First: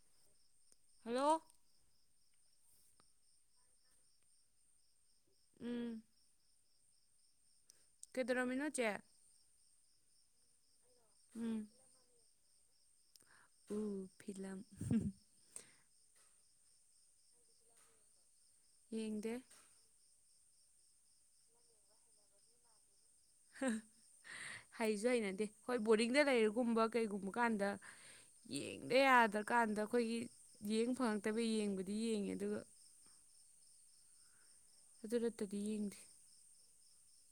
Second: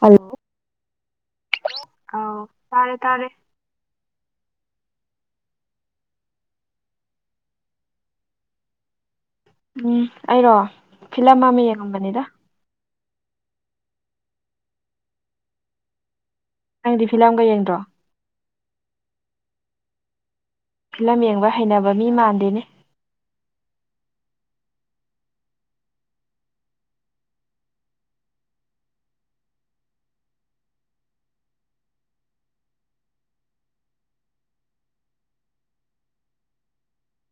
Hello hello ꯑꯥꯎ ꯇꯥꯔꯦ ꯇꯥꯔꯦ ꯎꯝ ꯀꯩꯗꯔꯃꯤꯅꯣ ꯆꯦ ꯎꯝ ꯑꯩꯔꯣ ꯐꯤꯂꯝ ꯑꯃ ꯎꯝ ꯌꯦꯡꯉꯝꯕꯅꯤꯗ ꯎ ꯐꯤꯂꯝ ꯅꯪꯗꯤ ꯐꯤꯂꯝꯒ ꯌꯦꯡꯗ꯭ꯔꯣ ꯌꯦꯡꯗꯦ ꯤꯂꯝ ꯌꯦꯡꯕ ꯍꯩꯅꯕ ꯃꯤ ꯃꯥꯟꯗꯦꯅꯦ ꯍꯩꯁꯨ ꯍꯩꯅꯗꯦ ꯍꯣꯏ ꯕꯣꯔꯗꯤꯡꯗ ꯂꯩꯔꯒꯨꯝꯕ ꯀꯩꯒꯨꯝꯕ ꯀꯥꯟꯗ ꯌꯦꯡꯗ ꯌꯥꯗ꯭ꯔꯀꯥꯟꯗ ꯑꯩꯈꯣꯏꯒꯤ ꯌꯦꯡ ꯐꯪꯉꯛꯇꯕ ꯌꯦꯡꯕꯗꯤ ꯌꯦꯡꯉꯦ ꯑꯗꯨꯒ ꯑꯗꯨ ꯅꯠꯇꯗꯤ ꯌꯦꯡꯗꯦ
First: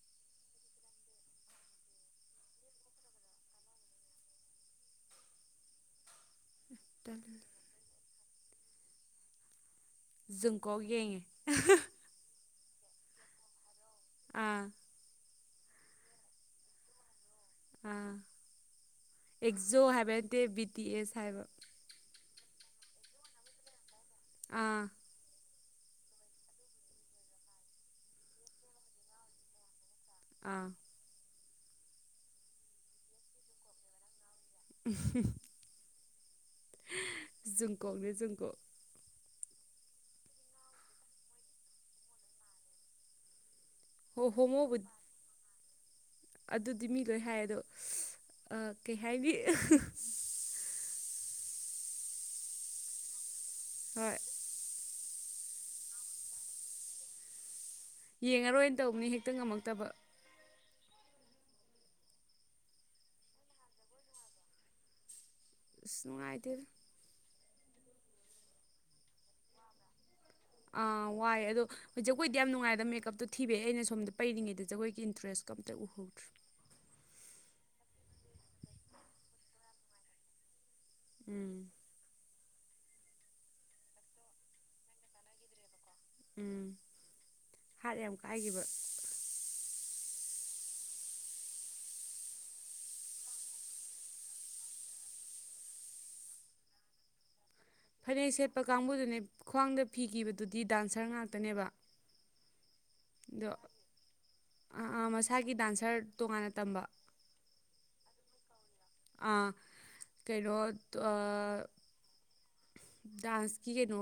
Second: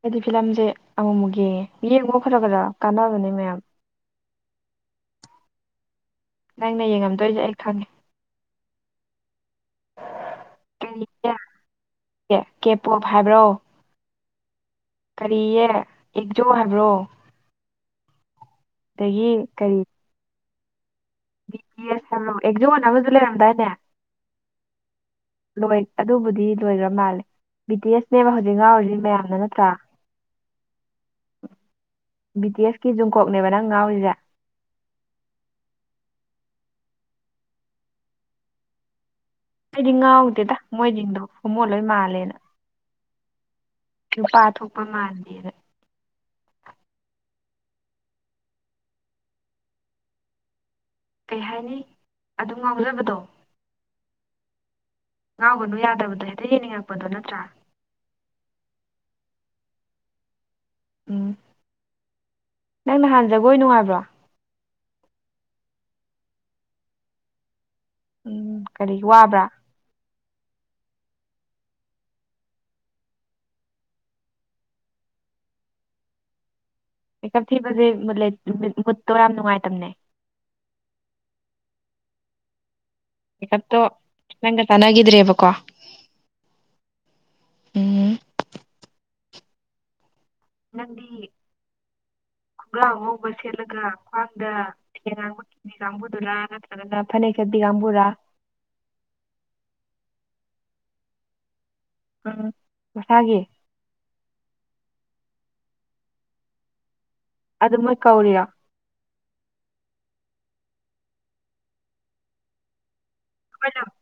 ꯑꯩꯗꯤ ꯐꯤꯂꯝꯁꯦ ꯑꯃꯃꯨꯛ ꯌꯦꯡꯉ ꯌꯦꯡꯉꯣ ꯈꯔ ꯈꯔ ꯀꯥꯟꯅꯕꯅꯦ ꯃꯌꯥꯝ ꯅꯪꯅ ꯇꯜꯂꯦ꯫ ꯌꯦꯡꯉꯝꯗꯣꯏꯁꯦ ꯑꯩ ꯈꯪꯉꯦ ꯨꯝꯀꯥꯎ ꯌꯦꯡꯉꯦ ꯀꯦꯞ ꯄꯣꯞ ꯍꯥꯏꯕ꯭ꯔꯣ ꯑꯥ ꯀꯔꯤꯌꯦ ꯌꯦꯛꯖꯧ ꯍꯥꯏꯕ꯭ꯔꯣ ꯑꯥ ꯑꯗꯒꯤ ꯑꯦꯛꯖꯣ ꯍꯥꯏꯕ ꯅꯠꯇꯦ ꯕꯤ ꯇꯤ ꯑꯦꯁ ꯍꯥꯏꯕ ꯂꯣ ꯑꯦꯖ ꯃ ꯑꯃꯒꯖꯂꯔꯝꯗꯥꯥꯏꯅꯦ ꯑꯥ ꯂꯣꯏ ꯑꯗꯨꯕꯨꯗꯤ ꯂꯣꯏꯈ꯭ꯔ ꯃꯥꯜꯂꯦ ꯕꯤ ꯇꯤ ꯑꯦꯁꯅꯦꯕ ꯍꯧꯖꯤꯛ ꯉꯥꯎꯔꯤꯁꯤ ꯃꯌꯥꯝꯅ ꯅꯠꯇ꯭ꯔꯥ ꯑꯥ ꯕ꯭ꯔꯤꯇꯤꯁꯀꯤ ꯖꯨꯝꯀꯣꯛꯅꯦꯕ ꯅꯪ ꯉꯥꯎꯔꯤꯁꯦ ꯎ [unintelligible] ꯑꯩꯗꯤ ꯉꯥꯎꯗꯦꯗ ꯃꯣꯏꯗꯤꯡꯗꯣ ꯍꯨꯃꯣ ꯂꯣꯏ ꯃꯥꯜꯂꯦꯅ ꯍꯣ ꯅꯨꯄꯥ ꯍꯣꯃꯣꯕꯨ ꯊꯣꯛꯄ ꯃꯥꯥꯟꯗꯦꯗ ꯑꯗꯨꯗꯤ ꯃꯤ ꯂꯣꯏ ꯍꯥꯏ ꯑꯗꯣ ꯀꯩ ꯍꯥꯏꯅꯤ ꯀꯩ ꯍꯥꯏꯅꯤ ꯑꯗꯨ ꯉꯥꯎꯖꯕꯗꯣ ꯍꯣꯏ ꯉꯥꯎꯒꯅꯨ ꯌꯥꯗꯕꯗꯣ ꯍꯦꯛꯇ ꯌꯦꯡꯅꯤꯡꯉꯛꯄꯗꯣ ꯅꯠꯇ꯭ꯔꯥ ꯌꯦꯡꯉꯔꯣꯏꯅ ꯇꯧꯕꯅꯤ ꯍꯦꯛꯇ ꯉꯝꯃꯛꯇꯕ ꯎꯝ ꯅꯪ ꯅꯍꯥꯟꯖꯒꯣꯏ ꯅꯨꯡꯉꯥꯏꯕ꯭ꯔꯣ ꯏꯁ ꯅꯨꯡꯉꯥꯏꯇꯦꯗ ꯎꯝ ꯀꯔꯤ ꯋꯥꯕ꯭ꯔꯥ ꯑꯥ ꯋꯥꯏ ꯑꯗꯣ ꯍꯣꯏ ꯖꯒꯣꯏꯗꯤ ꯌꯥꯝ ꯅꯨꯡꯉꯥꯏꯗ ꯃꯦꯀꯞꯇꯣ ꯊꯤꯕꯩ ꯑꯩꯅꯣꯝꯗ ꯄꯔꯤꯉꯩꯗ ꯖꯒꯣꯏꯒꯤ ꯏꯟꯇꯔꯦꯁ ꯀꯝꯇ ꯎꯍꯧꯗ꯭ꯔꯦ ꯃꯦꯀꯞ ꯊꯤꯕꯁꯦ ꯃꯨꯠꯇꯣ ꯌꯥꯝ ꯅꯨꯡꯉꯥꯏꯇꯕꯅꯦ ꯎꯝ ꯄꯤꯀꯞꯇꯣ ꯅꯪꯒ ꯆꯥꯟꯅꯈꯤꯗ꯭ꯔꯦꯕꯀꯣ ꯎꯝ ꯍꯥꯔ ꯎꯝ ꯌꯥꯝ ꯀꯥꯏꯈꯤꯕ ꯅꯗꯤ ꯈꯨꯡꯒꯥ꯭ꯔ ꯑ ꯉꯧꯕ ꯁꯦꯠꯂꯒ ꯈ꯭ꯋꯥꯡꯗ ꯊꯦ ꯉꯥꯡꯕ ꯀꯤꯅꯤ ꯀꯥꯡꯕꯨꯗꯨ ꯂꯥꯛꯑꯒ ꯑꯅ ꯐꯅꯦꯦꯛ ꯀꯕꯤꯒꯝꯕꯨꯔ ꯄꯄ ꯀꯥꯡꯕꯨꯗꯨꯅꯦ ꯈ꯭ꯋꯥꯡꯗ ꯐꯤꯈꯤꯕꯗꯨꯗꯤ ꯗꯥꯟꯁꯔ ꯉꯥꯛꯇꯅꯦꯕ ꯎꯝ ꯃꯁꯥꯒꯤ ꯑꯗꯣꯥ ꯃꯁꯥꯒꯤ ꯗꯥꯟꯁꯔ ꯇꯣꯉꯥꯟꯅ ꯇꯝꯕ ꯑꯗꯨ ꯃꯣꯏ ꯀꯧꯔꯤꯔꯣ ꯑꯥ ꯀꯩꯅꯣ ꯗꯥꯟꯁꯀꯤ ꯑꯩꯈꯣꯏꯅ ꯀꯩꯅꯣ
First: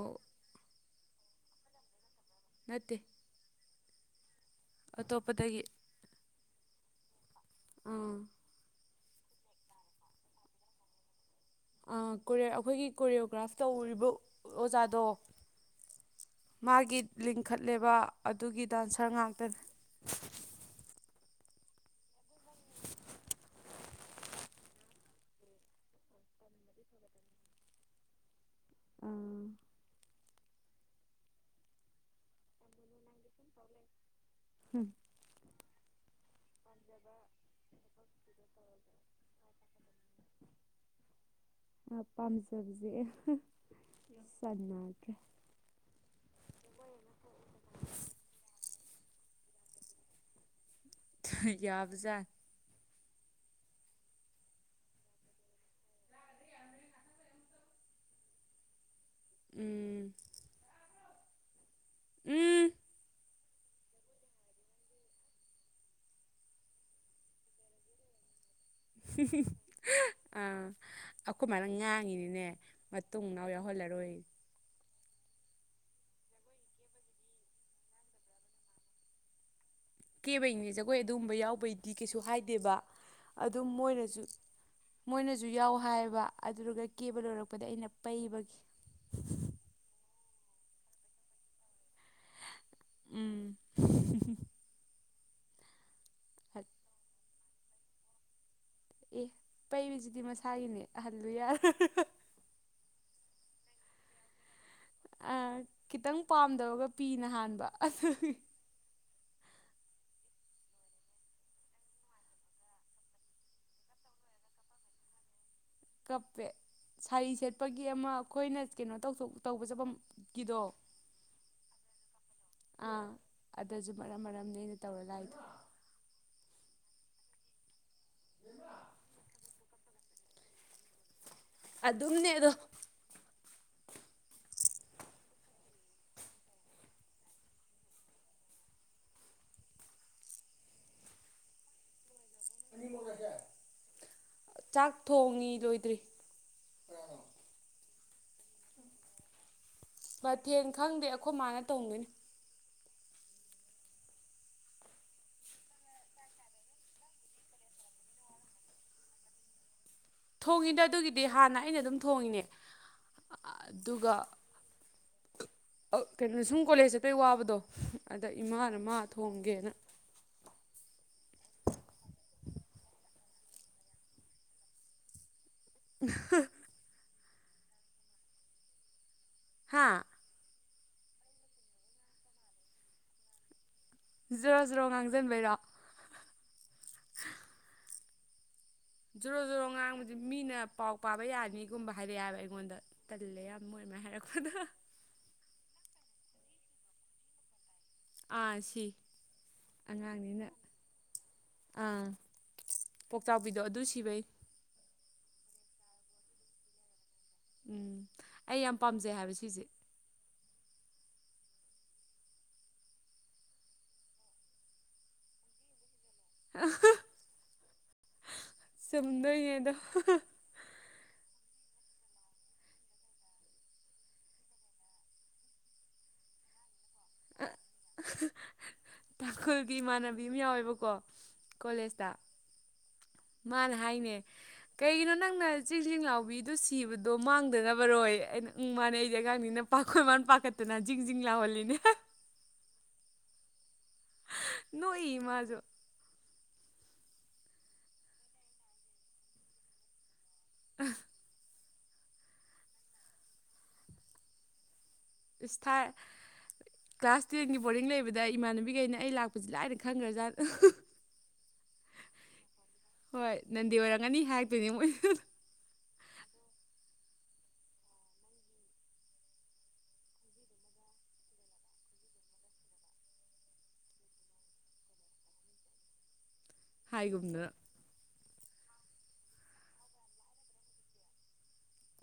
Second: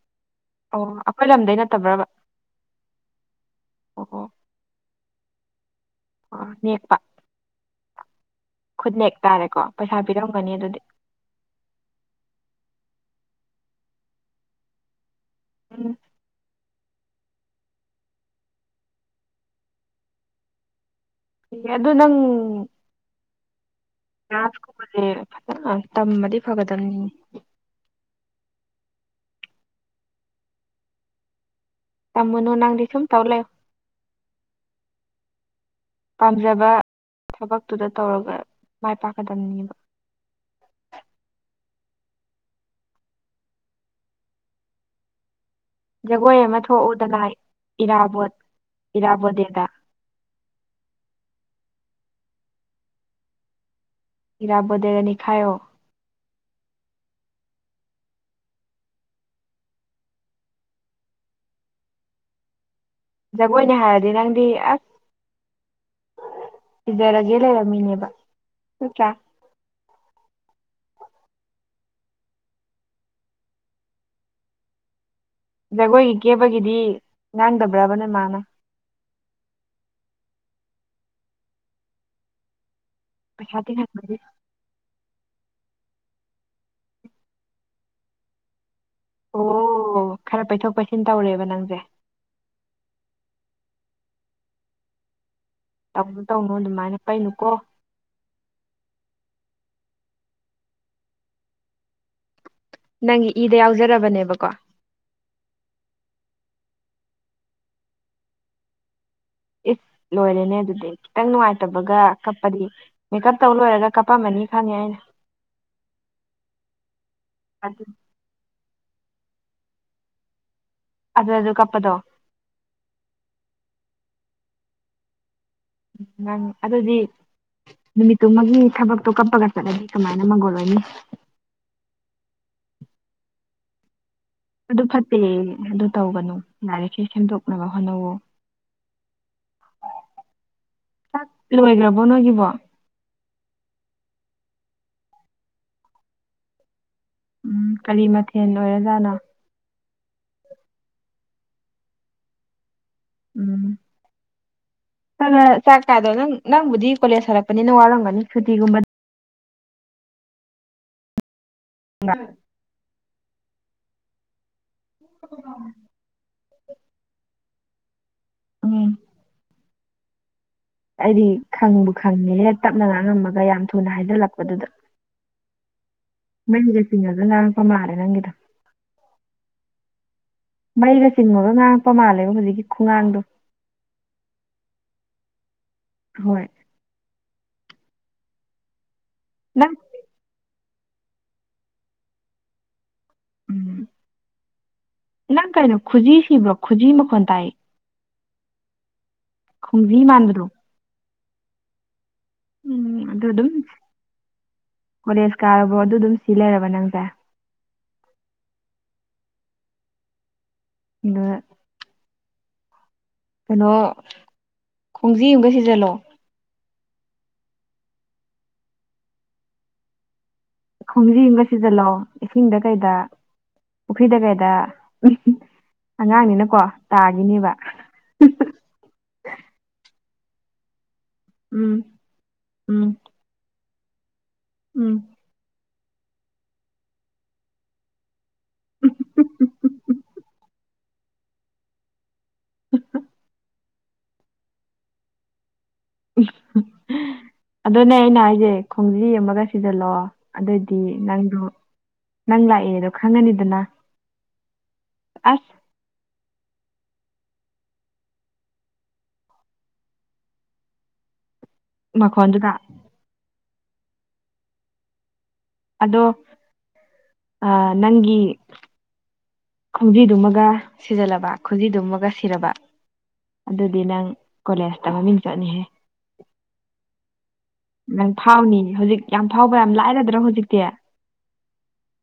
ꯑꯣ ꯑꯩꯈꯣꯏ ꯂꯝꯗꯩ ꯅꯠꯇꯕ꯭ꯔꯕ ꯅꯠꯇꯦ ꯑꯣ ꯍꯣ ꯑꯇꯣꯞꯄꯗꯒꯤ [unintelligible] ꯑꯥ ꯈꯨꯠꯅꯦꯛ ꯇꯥꯔꯦꯀꯣ ꯄꯩꯁꯥ ꯄꯤꯔꯝꯒꯅꯤ ꯑꯗꯨꯗꯤ ꯑꯩꯈꯣꯏꯒꯤ ꯀꯣꯔꯤꯌꯑꯣꯒ꯭ꯔꯥꯐ ꯇꯧꯔꯤꯕ ꯑꯣꯖꯥꯗꯣ ꯎꯝ ꯃꯥꯒꯤ ꯂꯤꯡꯈꯠꯂꯦꯕ ꯑꯗꯨꯒꯤ ꯗꯥꯟꯁꯔ ꯉꯥꯛꯇꯅꯦ ꯑꯗꯨ ꯅꯪ ꯔꯥꯁ ꯀꯨꯝꯕꯁꯦ ꯐꯖꯅ ꯇꯝꯕꯗꯤ ꯐꯒꯗꯝꯕꯅꯤ ꯑꯥ ꯇꯥꯃꯨꯅꯣ ꯅꯪꯗꯤ ꯁꯨꯝ ꯇꯧ ꯂꯩꯌꯣ ꯍꯝ ꯄꯥꯝꯖꯕ ꯊꯕꯛꯇꯨꯗ ꯇꯧꯔꯒ ꯃꯥꯏ ꯄꯥꯛꯀꯗꯕꯅꯦꯕ ꯄꯥꯝꯖꯕꯁꯦ ꯆꯥꯟꯅꯗ꯭ꯔꯦ ꯖꯒꯣꯏ ꯑꯃ ꯊꯣꯛꯎꯗꯅ ꯏꯔꯥꯕꯣꯠ ꯏꯔꯥꯕꯣꯠ ꯗꯦꯗ ꯌꯥꯕ ꯖꯥꯠꯅꯤ ꯏꯤꯔꯥꯕꯣꯠꯗꯦ ꯅꯤꯈꯥꯏꯌꯣ ꯎꯝ ꯎꯝ ꯖꯒꯣꯏꯅꯦ ꯍꯥꯏꯔꯗꯤ ꯅꯪꯗꯤ ꯑꯁ ꯁꯤꯖꯔꯒꯦ ꯂꯩꯔꯕꯃꯤꯅꯦꯕ ꯑꯥ ꯅꯠꯇꯔꯥ [unintelligible] ꯑꯩꯈꯣꯏꯃꯥꯏꯅ ꯉꯥꯡꯉꯤꯅꯤꯅꯦ ꯃꯇꯨꯡ ꯃꯅꯥꯎ ꯌꯥꯎꯍꯜꯂꯔꯣꯏ ꯖꯒꯣꯏꯒꯤ ꯀꯦꯕꯒꯤꯗꯤ ꯉꯥꯡꯗꯕ꯭ꯔꯕ ꯅꯣꯏ ꯃꯥꯅ ꯀꯦꯕꯩꯅꯦ ꯖꯒꯣꯏ ꯑꯗꯨꯒꯨꯝꯕ ꯌꯥꯎꯕꯩꯗꯤ ꯀꯩꯁꯨ ꯍꯥꯏꯗꯦꯕ ꯄꯩꯁꯥ ꯑꯗꯨꯝ ꯇꯤꯡꯍꯟꯕꯒꯤ ꯃꯣꯏꯅꯁꯨ ꯃꯣꯏꯅꯁꯨ ꯌꯥꯎ ꯍꯥꯏꯌꯦꯕ ꯑꯗꯨꯗꯨꯒ ꯀꯦꯕ ꯂꯣꯏꯔꯛꯄꯗ ꯑꯩꯅ ꯄꯩꯕꯒꯤ ꯑꯣ ꯈꯔ ꯄꯩꯊꯣꯛ ꯄꯩꯁꯤꯟ ꯇꯧꯔꯦꯕ ꯅꯪꯁꯦ ꯎꯝ ꯇꯧꯅꯣ ꯇꯧꯅꯨ ꯑꯗꯨꯃꯥꯏꯅ ꯄꯩꯅꯨꯀꯣ ꯑꯦ ꯄꯩꯔꯤꯁꯤꯗꯤ ꯃꯁꯥꯒꯤꯅꯦ ꯑꯍꯜꯂꯨ ꯌꯥꯔ ꯅꯪꯒꯤ ꯏꯗ ꯌꯥꯎꯖꯔꯕꯅꯦꯕꯀꯣ ꯈꯤꯇꯪ ꯄꯥꯝꯗꯕꯒ ꯄꯤꯅ ꯍꯥꯟꯕ ꯑꯗꯨ ꯏꯁ ꯂꯣꯏꯔꯦꯅꯦ ꯑꯗꯨꯗꯤ ꯈꯤꯇꯪ ꯅꯨꯡꯉꯥꯏꯇꯕꯒ ꯀꯞꯄꯗꯤ ꯃꯦꯀꯞ ꯇꯧ ꯂꯣꯏꯔꯒ ꯀꯞꯄꯝꯃꯅꯤ ꯈꯪꯉꯦ ꯑꯩꯅ ꯁꯥꯔꯤ ꯁꯦꯠꯄꯒꯤ ꯑꯃ ꯑꯩꯈꯣꯏꯅ ꯀꯩꯅꯣ ꯇꯧꯕ ꯆꯠꯐꯝꯒꯤꯗꯣ ꯑꯗ ꯑꯗꯨ ꯀꯄꯗꯣ ꯑꯥ ꯑꯗꯨꯁꯨ ꯃꯔꯝ ꯃꯔꯝꯅꯦ ꯑꯩꯅ ꯇꯧꯔꯂꯛꯏꯗ ꯎꯝ ꯑꯗꯨꯗꯤ ꯅꯨꯃꯤꯠꯇꯨꯃꯒꯤ ꯊꯕꯛꯇꯣ ꯀꯞꯄꯒ ꯆꯠꯂꯗꯤ ꯀꯃꯥꯏꯅ ꯅ ꯃꯒꯣꯜ ꯑꯣꯏꯅꯤ ꯑꯗꯨꯝꯅꯦ ꯑꯗꯣ ꯑꯗꯨ ꯐꯠꯇꯦ ꯑꯗꯨ ꯇꯧꯒꯅꯨ ꯌꯥꯔꯤꯈꯩ ꯁꯦꯝꯗꯣꯛꯅꯕ ꯍꯣꯠꯅꯧ ꯑꯣ [unintelligible] ꯆꯥꯛ ꯂꯣꯏꯈ꯭ꯔꯕꯣ ꯅꯣꯏꯒꯤꯕꯣ ꯆꯥꯛ ꯊꯣꯡꯉꯤ ꯂꯣꯏꯗ꯭ꯔꯤ ꯎꯝ ꯀꯔꯤ ꯃꯊꯦꯜ ꯑꯣꯏꯔꯖꯥꯠꯅꯣ ꯃꯊꯦꯡ ꯈꯪꯗꯦ ꯑꯩꯈꯣꯏ ꯃꯥꯅ ꯇꯧꯗꯣꯏꯅꯤ ꯎꯝ ꯆꯥꯛ ꯀꯥꯗꯣ ꯅꯪ ꯅꯪꯕꯨꯗꯤ ꯀꯣꯂꯦꯖ ꯍꯜꯂꯛꯄꯅꯤ ꯅꯪ ꯋꯥꯔꯝꯒꯅꯤ ꯁꯨꯇꯤꯒꯨꯝꯕ ꯊꯣꯡꯉꯤꯗ ꯑꯗꯨꯒꯤꯗꯤ ꯍꯥꯟꯅ ꯑꯩꯅ ꯑꯗꯨꯝ ꯊꯣꯡꯉꯤꯅꯦ ꯑꯗꯨꯒ [inaudible] ꯀꯩꯅꯣ ꯁꯨꯝ ꯀꯣꯂꯦꯖ ꯆꯠꯄꯩ ꯋꯥꯕꯗꯣ ꯑꯗꯥ ꯏꯃꯥꯅ ꯃꯥ ꯎꯝ ꯊꯣꯡꯒꯦꯅ ꯑꯩꯗꯤ ꯈꯪꯕꯨ ꯈꯪꯉꯦ ꯍꯦ ꯇꯞꯅ ꯉꯥꯡꯉꯝꯃꯒ ꯌꯥꯝ ꯊꯨꯅ ꯍꯥꯏꯖꯜꯂꯛꯄꯗꯨꯗ ꯎꯍ ꯃꯩꯒꯦꯁꯤꯡꯉꯒ ꯉꯥꯡꯉꯛꯄ ꯃꯥꯂꯦ ꯅꯪꯒꯤꯗꯣ ꯍꯥꯥ ꯃꯩꯒ ꯆꯤꯡꯉꯨꯔꯒ ꯉꯥꯡꯉꯛꯄ ꯃꯥꯜꯂꯦꯕ ꯍꯧꯖꯤꯛꯀꯤ ꯈꯨꯉꯥꯡꯗꯣ ꯖꯔꯣ ꯖꯔꯣ ꯉꯥꯡꯁꯤꯟꯕꯩꯔꯣ ꯍꯣꯏ ꯖꯣꯔꯣ ꯖꯔꯣ ꯅꯪ ꯉꯥꯡꯕꯁꯤ ꯃꯤꯅ ꯄꯥꯎ ꯄꯥꯕ ꯌꯥꯅꯤꯒꯨꯝꯕ ꯍꯥꯏꯔꯛꯑ ꯍꯥꯏꯕ ꯑꯩꯉꯣꯟꯗ ꯇꯜꯂꯦ ꯌꯥꯝ ꯃꯣꯏ ꯎꯝ ꯑꯗꯨꯃꯥꯏꯅꯥ ꯍꯥꯏꯔꯛꯄꯗꯣ ꯅꯪ ꯀꯩꯅꯣ ꯈꯨꯖꯤ ꯁꯤꯕ꯭ꯔꯣ ꯈꯨꯖꯤ ꯃꯈꯣꯟ ꯇꯥꯏꯌꯦ ꯑꯥ ꯁꯤ ꯈꯣꯡꯖꯤ ꯃꯥꯟꯕꯗꯣ ꯑꯉꯥꯡꯅꯤꯅ ꯑꯥ ꯎꯝ ꯑꯗꯨꯗꯨꯝ ꯄꯣꯛꯆꯥꯎꯕꯤꯗꯣ ꯑꯗꯨ ꯁꯤꯕꯩ ꯀꯣꯂꯦꯖ ꯀꯥꯔꯕꯧ ꯑꯗꯨꯗꯨꯝ ꯁꯤ ꯂꯩꯔꯕ ꯅꯪꯁꯦ ꯎꯝ ꯑꯩ ꯌꯥꯝ ꯄꯥꯝꯖꯩ ꯍꯥꯏꯕ ꯁꯤꯁꯦ ꯑꯗꯨꯅ ꯀꯩꯅꯣ ꯈꯣꯡꯖꯤ ꯑꯝꯒ ꯁꯤꯖꯜꯂꯣ [unintelligible] ꯆꯨꯝꯗꯣꯏꯅꯦ ꯑꯗꯣ ꯈꯣꯡꯖꯤ ꯑꯝꯒ ꯁꯤꯖꯤꯜꯂꯣ ꯏꯁꯤꯡꯗ ꯀꯩꯗ ꯄꯨꯈ꯭ꯔꯤꯗ ꯀꯩꯗ ꯑꯉꯥꯡꯅꯤꯅꯀꯣ ꯇꯥꯒꯤꯅꯦꯕ ꯇꯥꯡꯈꯨꯜꯒꯤ ꯏꯃꯥꯟꯅꯕꯤ ꯑꯃ ꯌꯥꯎꯋꯦꯕꯀꯣ ꯎꯝ ꯀꯣꯂꯦꯖꯇ ꯎꯝ ꯃꯥꯅ ꯍꯥꯏꯅꯦ ꯎꯝ ꯀꯩꯒꯤꯅꯣ ꯅꯪꯅ ꯆꯤꯡ ꯆꯤꯡ ꯂꯥꯎꯕꯤꯗꯣ ꯁꯤꯕꯗꯣ ꯃꯥꯡꯗꯅꯕꯔꯣꯌꯦ ꯑꯩꯅ ꯎꯝ ꯃꯥꯅꯦ ꯑꯩꯗꯤ ꯑꯉꯥꯡꯅꯤꯅ ꯄꯥꯈꯣꯏ ꯃꯥꯅ ꯄꯥꯈꯠ ꯑꯇꯨꯅ ꯖꯤꯡ ꯖꯤꯡ ꯂꯥꯎꯍꯜꯂꯤꯅꯦ [unintelligible] ꯅꯣꯛꯏ ꯃꯥꯖꯨ ꯑꯗꯨꯅꯦ ꯑꯩꯅ ꯍꯥꯏꯖꯦ ꯈꯣꯡꯖꯤ ꯑꯃꯒ ꯁꯤꯖꯜꯂꯣ ꯑꯗꯣꯏꯗꯤ ꯅꯪꯗꯣ ꯅꯪ ꯂꯥꯛꯑꯦꯗꯣ ꯈꯪꯉꯅꯤꯗꯅ ꯑꯁ ꯊꯥꯔ ꯀ꯭ꯂꯥꯁ ꯇꯦꯟꯒꯤ ꯕꯣꯔꯗꯤꯡ ꯂꯩꯕꯗ ꯏꯃꯥꯟꯅꯕꯤꯒꯩꯅ ꯑꯩ ꯂꯥꯛꯄꯁꯤ ꯂꯥꯏꯅ ꯈꯪꯒ꯭ꯔꯖꯥꯠꯅꯤ [inaudible] ꯃꯈꯣꯟꯗꯨꯗꯥ ꯍꯣꯏ ꯅꯟꯗꯤ ꯑꯣꯏꯔꯝꯒꯅꯤ ꯍꯥꯏꯔꯛꯇꯣꯏꯅꯦ ꯃꯣꯏ ꯑꯗꯣ ꯑꯥ ꯅꯪꯒꯤ ꯈꯣꯡꯖꯤꯗꯨꯃꯒ ꯁꯤꯖꯜꯂꯕ ꯈꯨꯖꯤꯗꯨꯃꯒ ꯁꯤꯔꯕ ꯑꯗꯨꯗꯤ ꯅꯪ ꯀꯣꯂꯦꯖꯇ ꯃꯃꯤꯡ ꯆꯠꯅꯤꯍꯦ ꯍꯥꯏꯒꯨꯝꯗꯅꯥ ꯅꯪ ꯐꯥꯎꯅꯤ ꯍꯧꯖꯤꯛ ꯌꯥꯝ ꯐꯥꯎꯕ ꯌꯥꯝ ꯂꯥꯏꯔꯗ꯭ꯔꯣ ꯍꯧꯖꯤꯛꯇꯤ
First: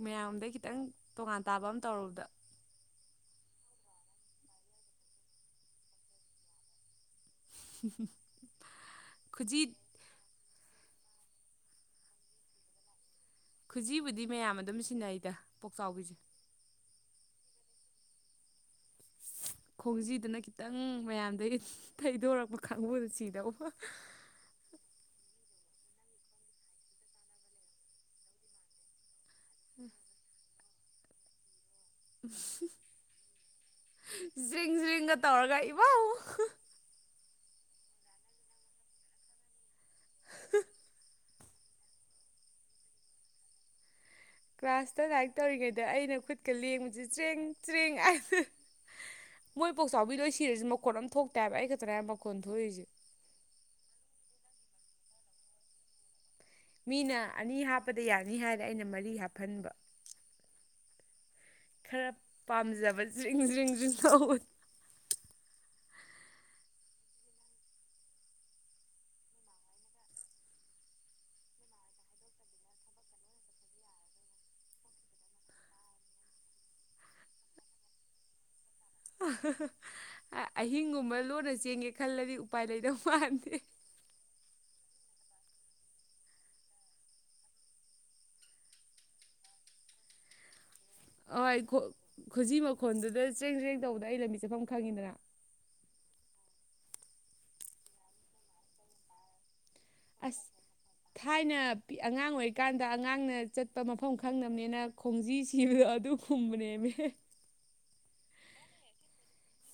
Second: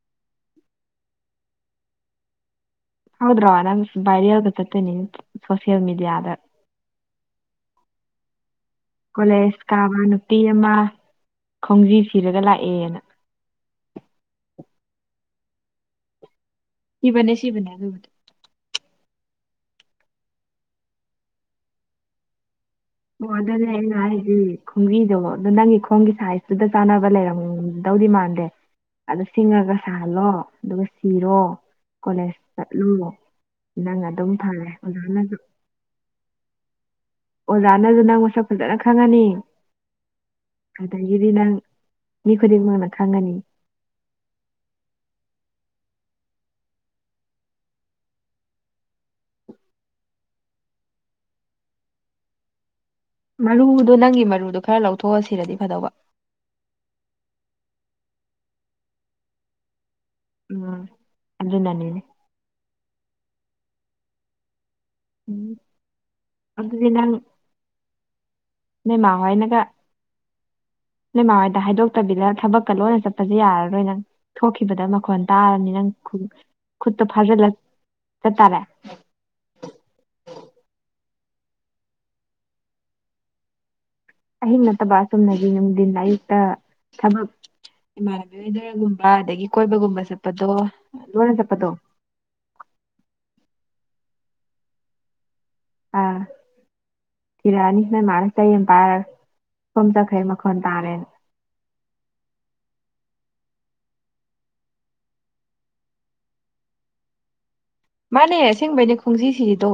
ꯃꯌꯥꯝꯗꯩ ꯈꯤꯇꯪ ꯇꯣꯉꯥꯟ ꯇꯥꯕ ꯑꯃ ꯇꯧꯔꯨꯕꯗ ꯍꯥꯎꯗ꯭ꯔꯣ ꯅꯪ ꯚꯥꯏꯔꯦꯜꯒ ꯆꯠꯇꯣꯏꯅꯤꯅꯦ ꯁꯣꯁꯦꯜ ꯃꯦꯗꯤꯌꯥꯗ [unintelligible] ꯀꯣꯂꯦꯖ ꯈꯨꯖꯤ ꯀꯥꯕ ꯅꯨꯄꯤ ꯑꯃ ꯈꯣꯡꯖꯤ ꯁꯤꯔꯒ ꯂꯥꯛꯑꯦꯅ ꯈꯨꯖꯤꯕꯨꯗꯤ ꯃꯌꯥꯝ ꯑꯗꯨꯝ ꯁꯤꯟꯅꯩꯗ ꯄꯣꯛꯆꯥꯎꯕꯤꯖꯦ ꯁꯤꯕꯅꯦ ꯁꯤꯕꯅꯦ ꯑꯗꯨꯕꯨꯗꯤ ꯈꯣꯡꯖꯤꯗꯨꯅ ꯈꯤꯇꯪ ꯃꯌꯥꯝꯗꯒꯤ ꯊꯩꯗꯣꯔꯛꯄ ꯀꯥꯡꯕꯨꯗ ꯑꯣ ꯑꯗꯨꯅꯦ ꯁꯤꯗꯧꯕ ꯑꯩꯅ ꯍꯥꯏꯖꯤ ꯈꯣꯡꯕꯤꯗꯣ ꯑꯃꯨꯛ ꯑꯗꯨ ꯅꯪꯒꯤ ꯈꯣꯡꯒꯤ ꯁꯥꯏꯖꯇꯨꯗ ꯆꯥꯟꯅꯕ ꯂꯩꯔꯝꯗꯧꯗꯤ ꯃꯥꯟꯗꯦ ꯑꯗꯨ ꯁꯤꯡꯉꯒ ꯁꯥꯍꯜꯂꯣ ꯑꯗꯨꯒ ꯁꯤꯔꯣ ꯀꯣꯂꯦꯖ ꯆꯠꯂꯨ ꯅꯪ ꯑꯗꯨꯝ ꯐꯝꯃꯦ ꯑꯣꯖꯥꯅꯖꯨ ꯀꯩ ꯏꯕꯥꯎ ꯑꯣꯖꯥꯅꯖꯨ ꯅꯪ ꯃꯁꯛ ꯐꯖꯅ ꯈꯪꯉꯅꯤ ꯑꯗꯒꯤꯗꯤ ꯅꯪ ꯃꯤ ꯈꯨꯗꯤꯡꯃꯛꯅ ꯈꯪꯒꯅꯤ ꯀ꯭ꯂꯥꯁꯇ ꯂꯥꯏꯔꯤꯛ ꯇꯧꯔꯤꯉꯩꯗ ꯑꯩꯅ ꯈꯨꯠꯀ ꯂꯦꯡꯕꯖꯤ ꯆ꯭ꯔꯦꯡ ꯆ꯭ꯔꯦꯡ ꯍꯥꯏꯕ ꯃꯣꯏ ꯄꯣꯛꯆꯥꯎꯕꯤ ꯂꯣꯏ ꯁꯤꯔꯖꯨ ꯃꯈꯣꯟ ꯑꯝ ꯊꯣꯛꯇꯦ ꯍꯥꯏꯕ ꯑꯩ ꯈꯛꯇꯅꯦ ꯍꯥꯏꯕ ꯃꯈꯣꯟ ꯊꯣꯛꯏꯁꯦ ꯃꯔꯨꯗꯣ ꯅꯪꯒꯤ ꯃꯔꯨꯗꯣ ꯈꯔ ꯂꯧꯊꯣꯛꯑ ꯁꯤꯔꯗꯤ ꯐꯗꯧꯕ ꯃꯤꯅ ꯑꯅꯤ ꯍꯥꯞꯄꯗ ꯌꯥꯅꯤ ꯍꯥꯏꯔꯦ ꯑꯩꯅ ꯃꯔꯤ ꯍꯥꯞꯐꯟꯕ ꯎꯝ ꯑꯗꯨꯅꯅꯤꯅꯦ ꯈꯔ ꯄꯥꯝꯖꯕ ꯖ꯭ꯔꯤꯡ ꯖ꯭ꯔꯤꯡ ꯖ꯭ꯔꯤꯡ ꯇꯧꯕ ꯎꯝ ꯑꯗꯨ ꯑꯗꯨꯗꯤ ꯅꯪ ꯅꯣꯏꯃꯥꯍꯥꯏꯅꯀ ꯅꯣꯏ ꯃꯥ ꯍꯣꯏꯗ ꯍꯥꯏꯗꯣꯛꯇꯕꯤꯗ ꯊꯕꯛꯀ ꯂꯣꯟꯅ ꯆꯠꯄꯁꯦ ꯌꯥꯔꯔꯣꯏ ꯅꯪ ꯊꯣꯛꯈꯤꯕꯗ ꯃꯈꯣꯟ ꯇꯥꯔꯅꯤ ꯅꯪ ꯈꯨ ꯈꯨꯠꯇ ꯐꯥꯖꯤꯜꯂ ꯆꯠꯇꯥꯔꯦ ꯑ ꯍꯥ ꯍꯥ ꯑꯥ ꯑꯍꯤꯡꯒꯨꯝꯕ ꯂꯣꯟꯅ ꯆꯦꯟꯒꯦ ꯈꯜꯂꯗꯤ ꯎꯄꯥꯏ ꯂꯩꯗꯧ ꯃꯥꯟꯗꯦ ꯑꯍꯤꯡ ꯅꯠꯇꯕ ꯆꯨꯝꯅꯥꯒꯤ ꯅꯨꯡꯊꯤꯟ ꯑꯌꯨꯛꯇ ꯊꯕꯛ ꯏꯃꯥꯟꯅꯕꯤ ꯍꯣꯏꯗꯥꯒꯨꯝꯕ ꯑꯗꯒꯤ ꯀꯣꯏꯕꯒꯨꯝꯕ ꯆꯠꯄꯗꯣ ꯂꯣꯟꯅ ꯑꯣꯏ ꯆꯠꯄꯗꯣ ꯈꯣ ꯈꯨꯖꯤ ꯃꯈꯣꯟꯗꯨꯗ ꯆꯦꯡ ꯆꯔꯦꯡ ꯇꯧꯕꯗ ꯑꯩ ꯂꯝꯕꯤ ꯆꯠꯐꯝ ꯈꯪꯉꯤꯗꯅ ꯑꯥ ꯊꯤꯔꯛꯑꯥꯅꯤ ꯅꯣꯏ ꯃꯅꯥ ꯆꯩ ꯑꯃꯥ ꯄꯥꯔꯒꯥ ꯁꯣꯝ ꯆꯠꯈꯔꯦ ꯑꯁ ꯃꯈꯣꯟ ꯇꯥꯔꯦꯅ ꯊꯥꯏꯅ ꯑꯉꯥꯡ ꯑꯣꯏꯔꯤꯀꯥꯟꯗ ꯑꯉꯥꯡꯅ ꯆꯠꯄ ꯃꯐꯝ ꯈꯪꯅꯥꯕꯅꯦꯅ ꯈꯣꯡꯖꯤ ꯁꯤꯕꯗꯣ ꯑꯗꯨ ꯄꯨꯝꯕꯅꯦꯃꯤ ꯍꯦ ꯃꯥꯅꯦ ꯑꯁꯦꯡꯕꯩꯅꯦ ꯈꯣꯡꯖꯤ ꯁꯤꯔꯤꯗꯣ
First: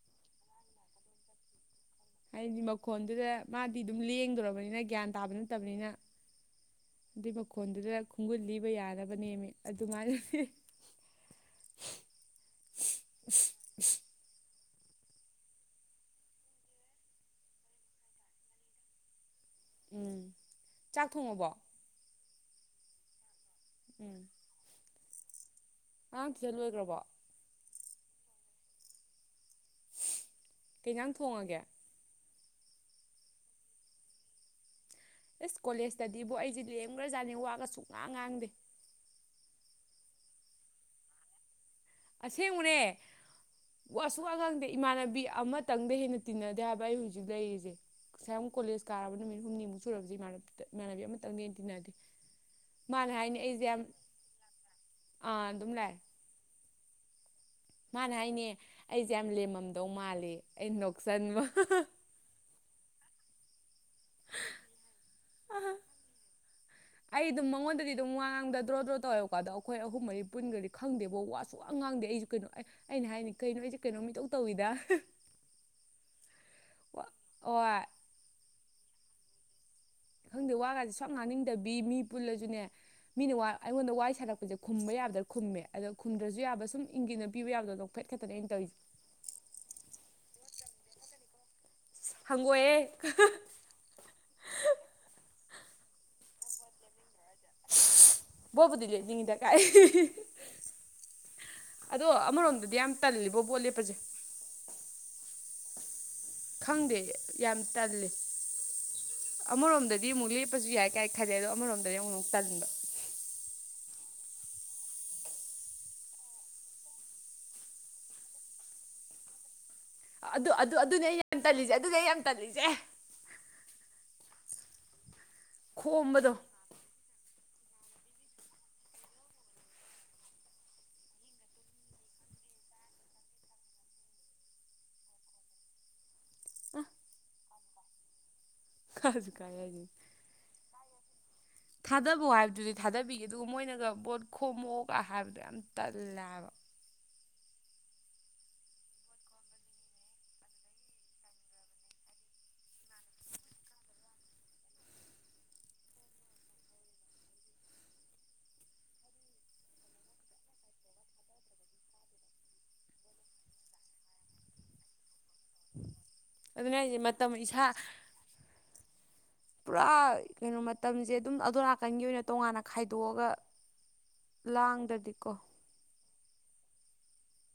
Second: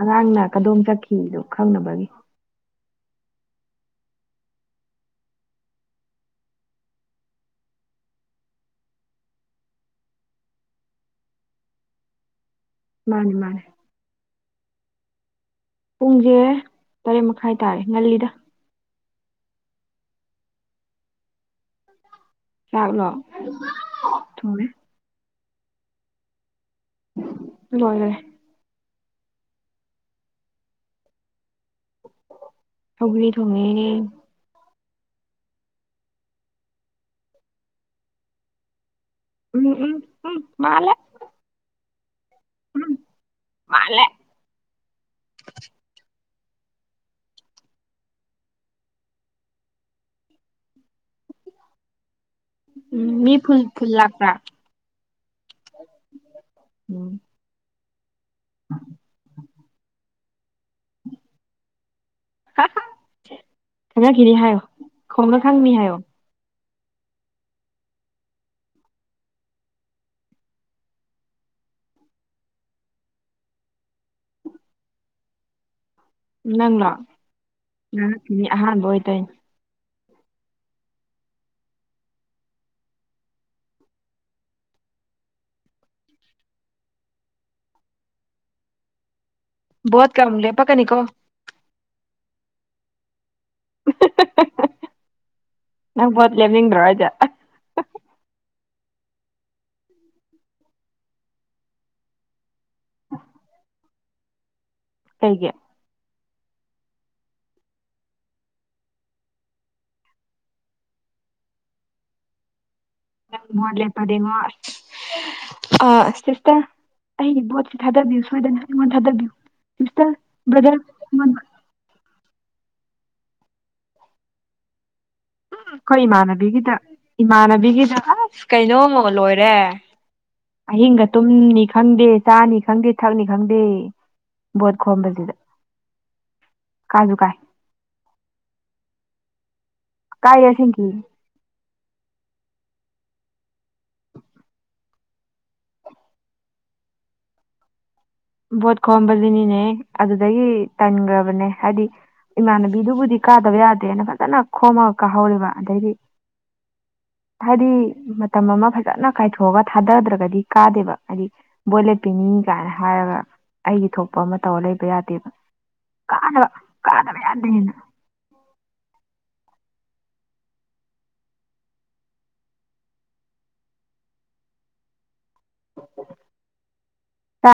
ꯑꯉꯥꯡꯅ ꯀꯗꯣꯝ ꯆꯠꯈꯤꯗꯣ ꯈꯪꯅꯕꯒꯤ ꯍꯥꯏꯗꯤ ꯃꯈꯣꯟꯗꯨꯗ ꯃꯥꯗꯤ ꯑꯗꯨꯝ ꯂꯦꯡꯗ꯭ꯔꯣꯕꯅꯤꯅ ꯒ꯭ꯌꯥꯟ ꯇꯥꯕ ꯅꯠꯇꯕꯅꯤꯅ ꯑꯗꯨꯏ ꯃꯈꯣꯟꯗꯨꯗ ꯈꯣꯡꯒꯨꯟ ꯂꯤꯕ ꯌꯥꯅꯕꯅꯦꯃꯤ ꯑꯗꯨꯃꯥꯏꯅꯗꯤ ꯃꯥꯅꯦ ꯃꯥꯅꯦ ꯄꯨꯡꯁꯦ ꯇꯔꯦꯠ ꯃꯈꯥꯏ ꯇꯥꯔꯦ ꯉꯜꯂꯤꯗ ꯎꯝ ꯆꯥꯛ ꯊꯣꯡꯉꯕꯣ ꯆꯥꯥꯛꯂꯣ ꯎꯝ ꯑꯉꯥꯡ ꯇꯨꯏꯁꯟ ꯂꯣꯏꯒ꯭ꯔꯕꯣ ꯂꯣꯏꯒꯔꯦ ꯀꯩ ꯏꯟꯖꯥꯡ ꯊꯣꯡꯉꯒꯦ ꯁꯧꯒ꯭ꯔꯤ ꯊꯣꯡꯉꯦ ꯑꯦꯁ ꯀꯣꯂꯦꯖꯇꯗꯤ ꯕꯣ ꯑꯩꯖꯦ ꯂꯦꯝꯒ꯭ꯔꯖꯥꯠꯅꯦ ꯋꯥꯒ ꯁꯨꯡ ꯉꯥꯡ ꯉꯥꯡꯗꯦ ꯎꯝ ꯎꯝ ꯎꯝ ꯃꯥꯂꯦ ꯑꯁꯦꯡꯕꯅꯦ ꯃꯥꯜꯂꯦ ꯋꯥ ꯁꯨꯉꯥꯡ ꯉꯥꯡꯗꯦ ꯏꯃꯥꯟꯅꯕꯤ ꯑꯃꯇꯪꯗ ꯍꯦꯟꯅ ꯇꯤꯟꯅꯗꯦ ꯍꯥꯏꯕ ꯑꯩ ꯍꯧꯖꯤꯛ ꯂꯩꯔꯤꯖꯦ ꯉꯁꯥꯏ ꯃꯨꯛ ꯀꯣꯂꯦꯖ ꯀꯥꯔꯕ ꯅꯨꯃꯤꯠ ꯍꯨꯝꯅꯤꯃꯨꯛ ꯁꯨꯔꯕꯁꯤ ꯃꯥꯟ ꯏꯃꯥꯟꯅꯕꯤ ꯑꯃꯇꯪ ꯗꯩꯩ ꯍꯦꯟꯅ ꯇꯤꯟꯅꯗꯦ ꯎꯝ ꯃꯥꯅꯦ ꯃꯤ ꯍꯥꯏꯅꯦ ꯐꯨꯜ ꯑꯩꯖꯦ ꯌꯥꯝ ꯐꯨꯜ ꯂꯥꯛꯄ꯭ꯔꯥ ꯑꯥ ꯑꯗꯨꯝ ꯂꯥꯛꯑꯦ ꯎꯝ ꯃꯥꯅ ꯍꯥꯏꯅꯦ ꯑꯩꯁꯦ ꯌꯥꯝ ꯂꯦꯝꯃꯝꯗꯧ ꯃꯥꯜꯂꯤꯌꯦ ꯑꯩ ꯅꯣꯛꯁꯟꯕ ꯍꯥ ꯍꯥ ꯈꯪꯉꯛꯈꯤꯅꯤ ꯍꯥꯏꯌꯣ ꯈꯣꯡꯉ ꯈꯪꯅꯤ ꯍꯥꯏꯌꯣ ꯑꯩ ꯑꯗꯨꯝ ꯃꯉꯣꯟꯗꯗꯤ ꯑꯗꯨꯝ ꯋꯥ ꯉꯥꯡꯕꯗ ꯗ꯭ꯔꯣ ꯗ꯭ꯔꯣ ꯇꯧꯋꯦꯕꯀꯣ ꯑꯗꯣ ꯑꯩꯈꯣꯏ ꯑꯍꯨꯝ ꯃꯔꯤ ꯄꯨꯟꯒ꯭ꯔꯗꯤ ꯈꯪꯗꯦꯕꯣ ꯋꯥ ꯁꯨꯡꯋꯥ ꯉꯥꯡꯗꯦ ꯑꯩꯁꯨ ꯀꯩꯅꯣ ꯑꯩ ꯑꯩꯅ ꯍꯥꯏꯅꯤ ꯀꯩꯅꯣ ꯑꯩꯁꯦ ꯀꯩꯅꯣ ꯃꯤꯇꯧ ꯇꯧꯋꯤꯗ [inaudible] ꯅꯪꯂꯣ ꯍꯣꯏ ꯉꯥꯡꯉꯛꯈꯤꯅꯤ ꯑꯍꯥꯟꯕ ꯑꯣꯏ ꯇꯧꯏꯅ ꯈꯪꯗꯦ ꯋꯥꯒꯁꯦ ꯁꯛ ꯉꯥꯡ ꯉꯡꯅꯤꯡꯗꯕꯤ ꯃꯤ ꯄꯨꯜꯂꯁꯨꯅꯦ ꯃꯤꯅ ꯋꯥ ꯑꯩꯉꯣꯟꯗ ꯋꯥꯔꯤ ꯁꯥꯥꯔꯛꯄꯁꯦ ꯈꯨꯝꯕ ꯌꯥꯕꯗ ꯈꯨꯝꯃꯦ ꯑꯗꯣ ꯈꯨꯝꯗ꯭ꯔꯁꯨ ꯌꯥꯕ ꯁꯨꯝ ꯏꯪꯒꯤꯠꯅ ꯄꯤꯕ ꯌꯥꯕꯗꯣ ꯐꯦꯠꯠꯇꯅꯦ ꯑꯩꯅꯧꯔꯤꯁꯁꯤ ꯣꯠ ꯀꯃ ꯂꯦ ꯄ ꯀꯅꯤꯀꯣ ꯍꯪꯒꯣꯏꯑꯦ ꯅꯪ ꯄꯣꯠ ꯂꯦꯝꯅꯤꯡꯗ꯭ꯔꯣ ꯍꯥꯏꯗ ꯣꯕꯨꯗꯤ ꯂꯩꯉꯗꯀꯥꯏ ꯑꯗꯣ ꯑꯃꯔꯣꯝꯗꯗꯤ ꯌꯥꯝ ꯇꯜꯂꯤꯕꯣ ꯕꯣꯠ ꯂꯦꯞꯄꯁꯦ ꯀꯩꯒꯤ ꯈꯪꯗꯦ ꯌꯥꯝ ꯇꯜꯂꯤ ꯑꯃꯔꯣꯝꯗꯗꯤ ꯑꯃꯨꯛ ꯂꯦꯞꯄꯁꯨ ꯌꯥꯏ ꯀꯥꯏ ꯈꯜꯗꯦ ꯑꯗꯣ ꯑꯃꯔꯣꯝꯗꯗꯤ ꯑꯃꯨꯛ ꯑꯃꯨꯛ ꯇꯟꯕ ꯃꯠꯂꯦ ꯄꯔꯦꯡꯉ ꯑ ꯆꯁꯇꯥ ꯑꯩꯒꯤ ꯕꯣꯠꯁꯤꯦ ꯊꯥꯗꯕꯤꯌꯨ ꯁꯣꯏꯗꯅ ꯑꯩꯉꯣꯟꯗ ꯊꯥꯗꯕꯤꯌꯨ ꯁꯤꯁꯇꯔ ꯑꯗꯨ ꯑꯗꯨ ꯕ꯭ꯔꯗꯔ ꯑꯗꯨꯅꯦ ꯑꯩ ꯌꯥꯝ ꯑꯩꯉꯣꯟꯗ ꯇꯜꯂꯤꯁꯦ ꯑꯗꯨꯗꯤ ꯑꯩ ꯌꯥꯝ ꯇꯜꯂꯤꯁꯦ ꯎ ꯑꯩꯈꯣꯏ ꯈꯣꯝꯕꯗꯣ ꯏꯃꯥꯟꯅꯕꯤꯒꯤꯗ ꯏꯃꯥꯟꯅꯕꯤꯒꯤꯗ ꯑꯁ ꯀꯩꯅꯣꯃꯣ ꯂꯣꯏꯔꯦ ꯑꯍꯤꯡꯒ ꯇꯨꯝꯅꯤ ꯈꯪꯗꯦ ꯆꯥꯅꯤ ꯈꯪꯗꯦ ꯊꯛꯅꯤ ꯈꯪꯗꯦ ꯕꯣꯠ ꯈꯣꯝꯕꯁꯤꯗ ꯀꯥꯁꯨ ꯀꯥꯏ ꯈꯁꯤ ꯀꯥꯏꯖꯤ ꯀꯥꯏ ꯁꯦꯡꯀꯤ ꯊꯥꯗꯕꯧ ꯍꯥꯏꯕꯗꯨꯗꯤ ꯊꯥꯗꯕꯤꯈꯤꯦ ꯑꯗꯨꯒ ꯃꯣꯏꯅꯒ ꯕꯣꯠ ꯈꯣꯝꯃꯛꯑꯣꯒ ꯍꯥꯏꯕꯗꯣ ꯌꯥꯝ ꯇꯜꯂꯦꯕ ꯕꯣꯠ ꯈꯣꯝꯕꯗꯨꯅꯤꯅꯦ ꯑꯗꯨꯗꯒꯤ ꯇꯟꯈ꯭ꯔꯕꯅꯦ ꯍꯥꯏꯗꯤ ꯏꯃꯥꯟꯅꯕꯤꯗꯨꯕꯨꯗꯤ ꯀꯥꯗꯕ ꯌꯥꯗꯦꯅ ꯐꯖꯅ ꯈꯣꯝꯃꯒ ꯀꯥꯍꯧꯕ ꯑꯗꯩꯗꯤ ꯍꯥꯏꯗꯤ ꯃꯇꯝ ꯑꯃ ꯐꯖꯅ ꯀꯥꯏꯊꯣꯛꯑꯒ ꯊꯥꯗꯗ꯭ꯔꯒꯗꯤ ꯀꯥꯗꯦꯕ ꯍꯥꯏꯗꯤ ꯕꯣꯏꯂꯦꯠꯄꯤꯤꯅꯤ ꯀꯥꯏꯅ ꯍꯥꯏꯔꯒ ꯑꯩꯒꯤ ꯊꯣꯛꯄ ꯑꯃ ꯇꯧꯔ ꯂꯩꯕ ꯌꯥꯗꯦꯕ ꯀꯥꯅꯕ ꯑꯗꯨꯅ ꯑꯩꯁ ꯀꯥꯗꯕ ꯃꯇꯝ ꯌꯥꯗꯦꯅ ꯏꯁꯥ ꯄꯨꯔꯥ ꯀꯩꯅꯣ ꯃꯇꯝꯁꯦ ꯑꯗꯨꯝ ꯑꯗꯣ ꯅꯥꯀꯟꯒꯤ ꯑꯣꯏꯅ ꯇꯣꯉꯥꯟꯅ ꯈꯥꯏꯗꯣꯛꯑꯒ ꯂꯥꯡꯗꯗꯤꯀꯣ [inaudible]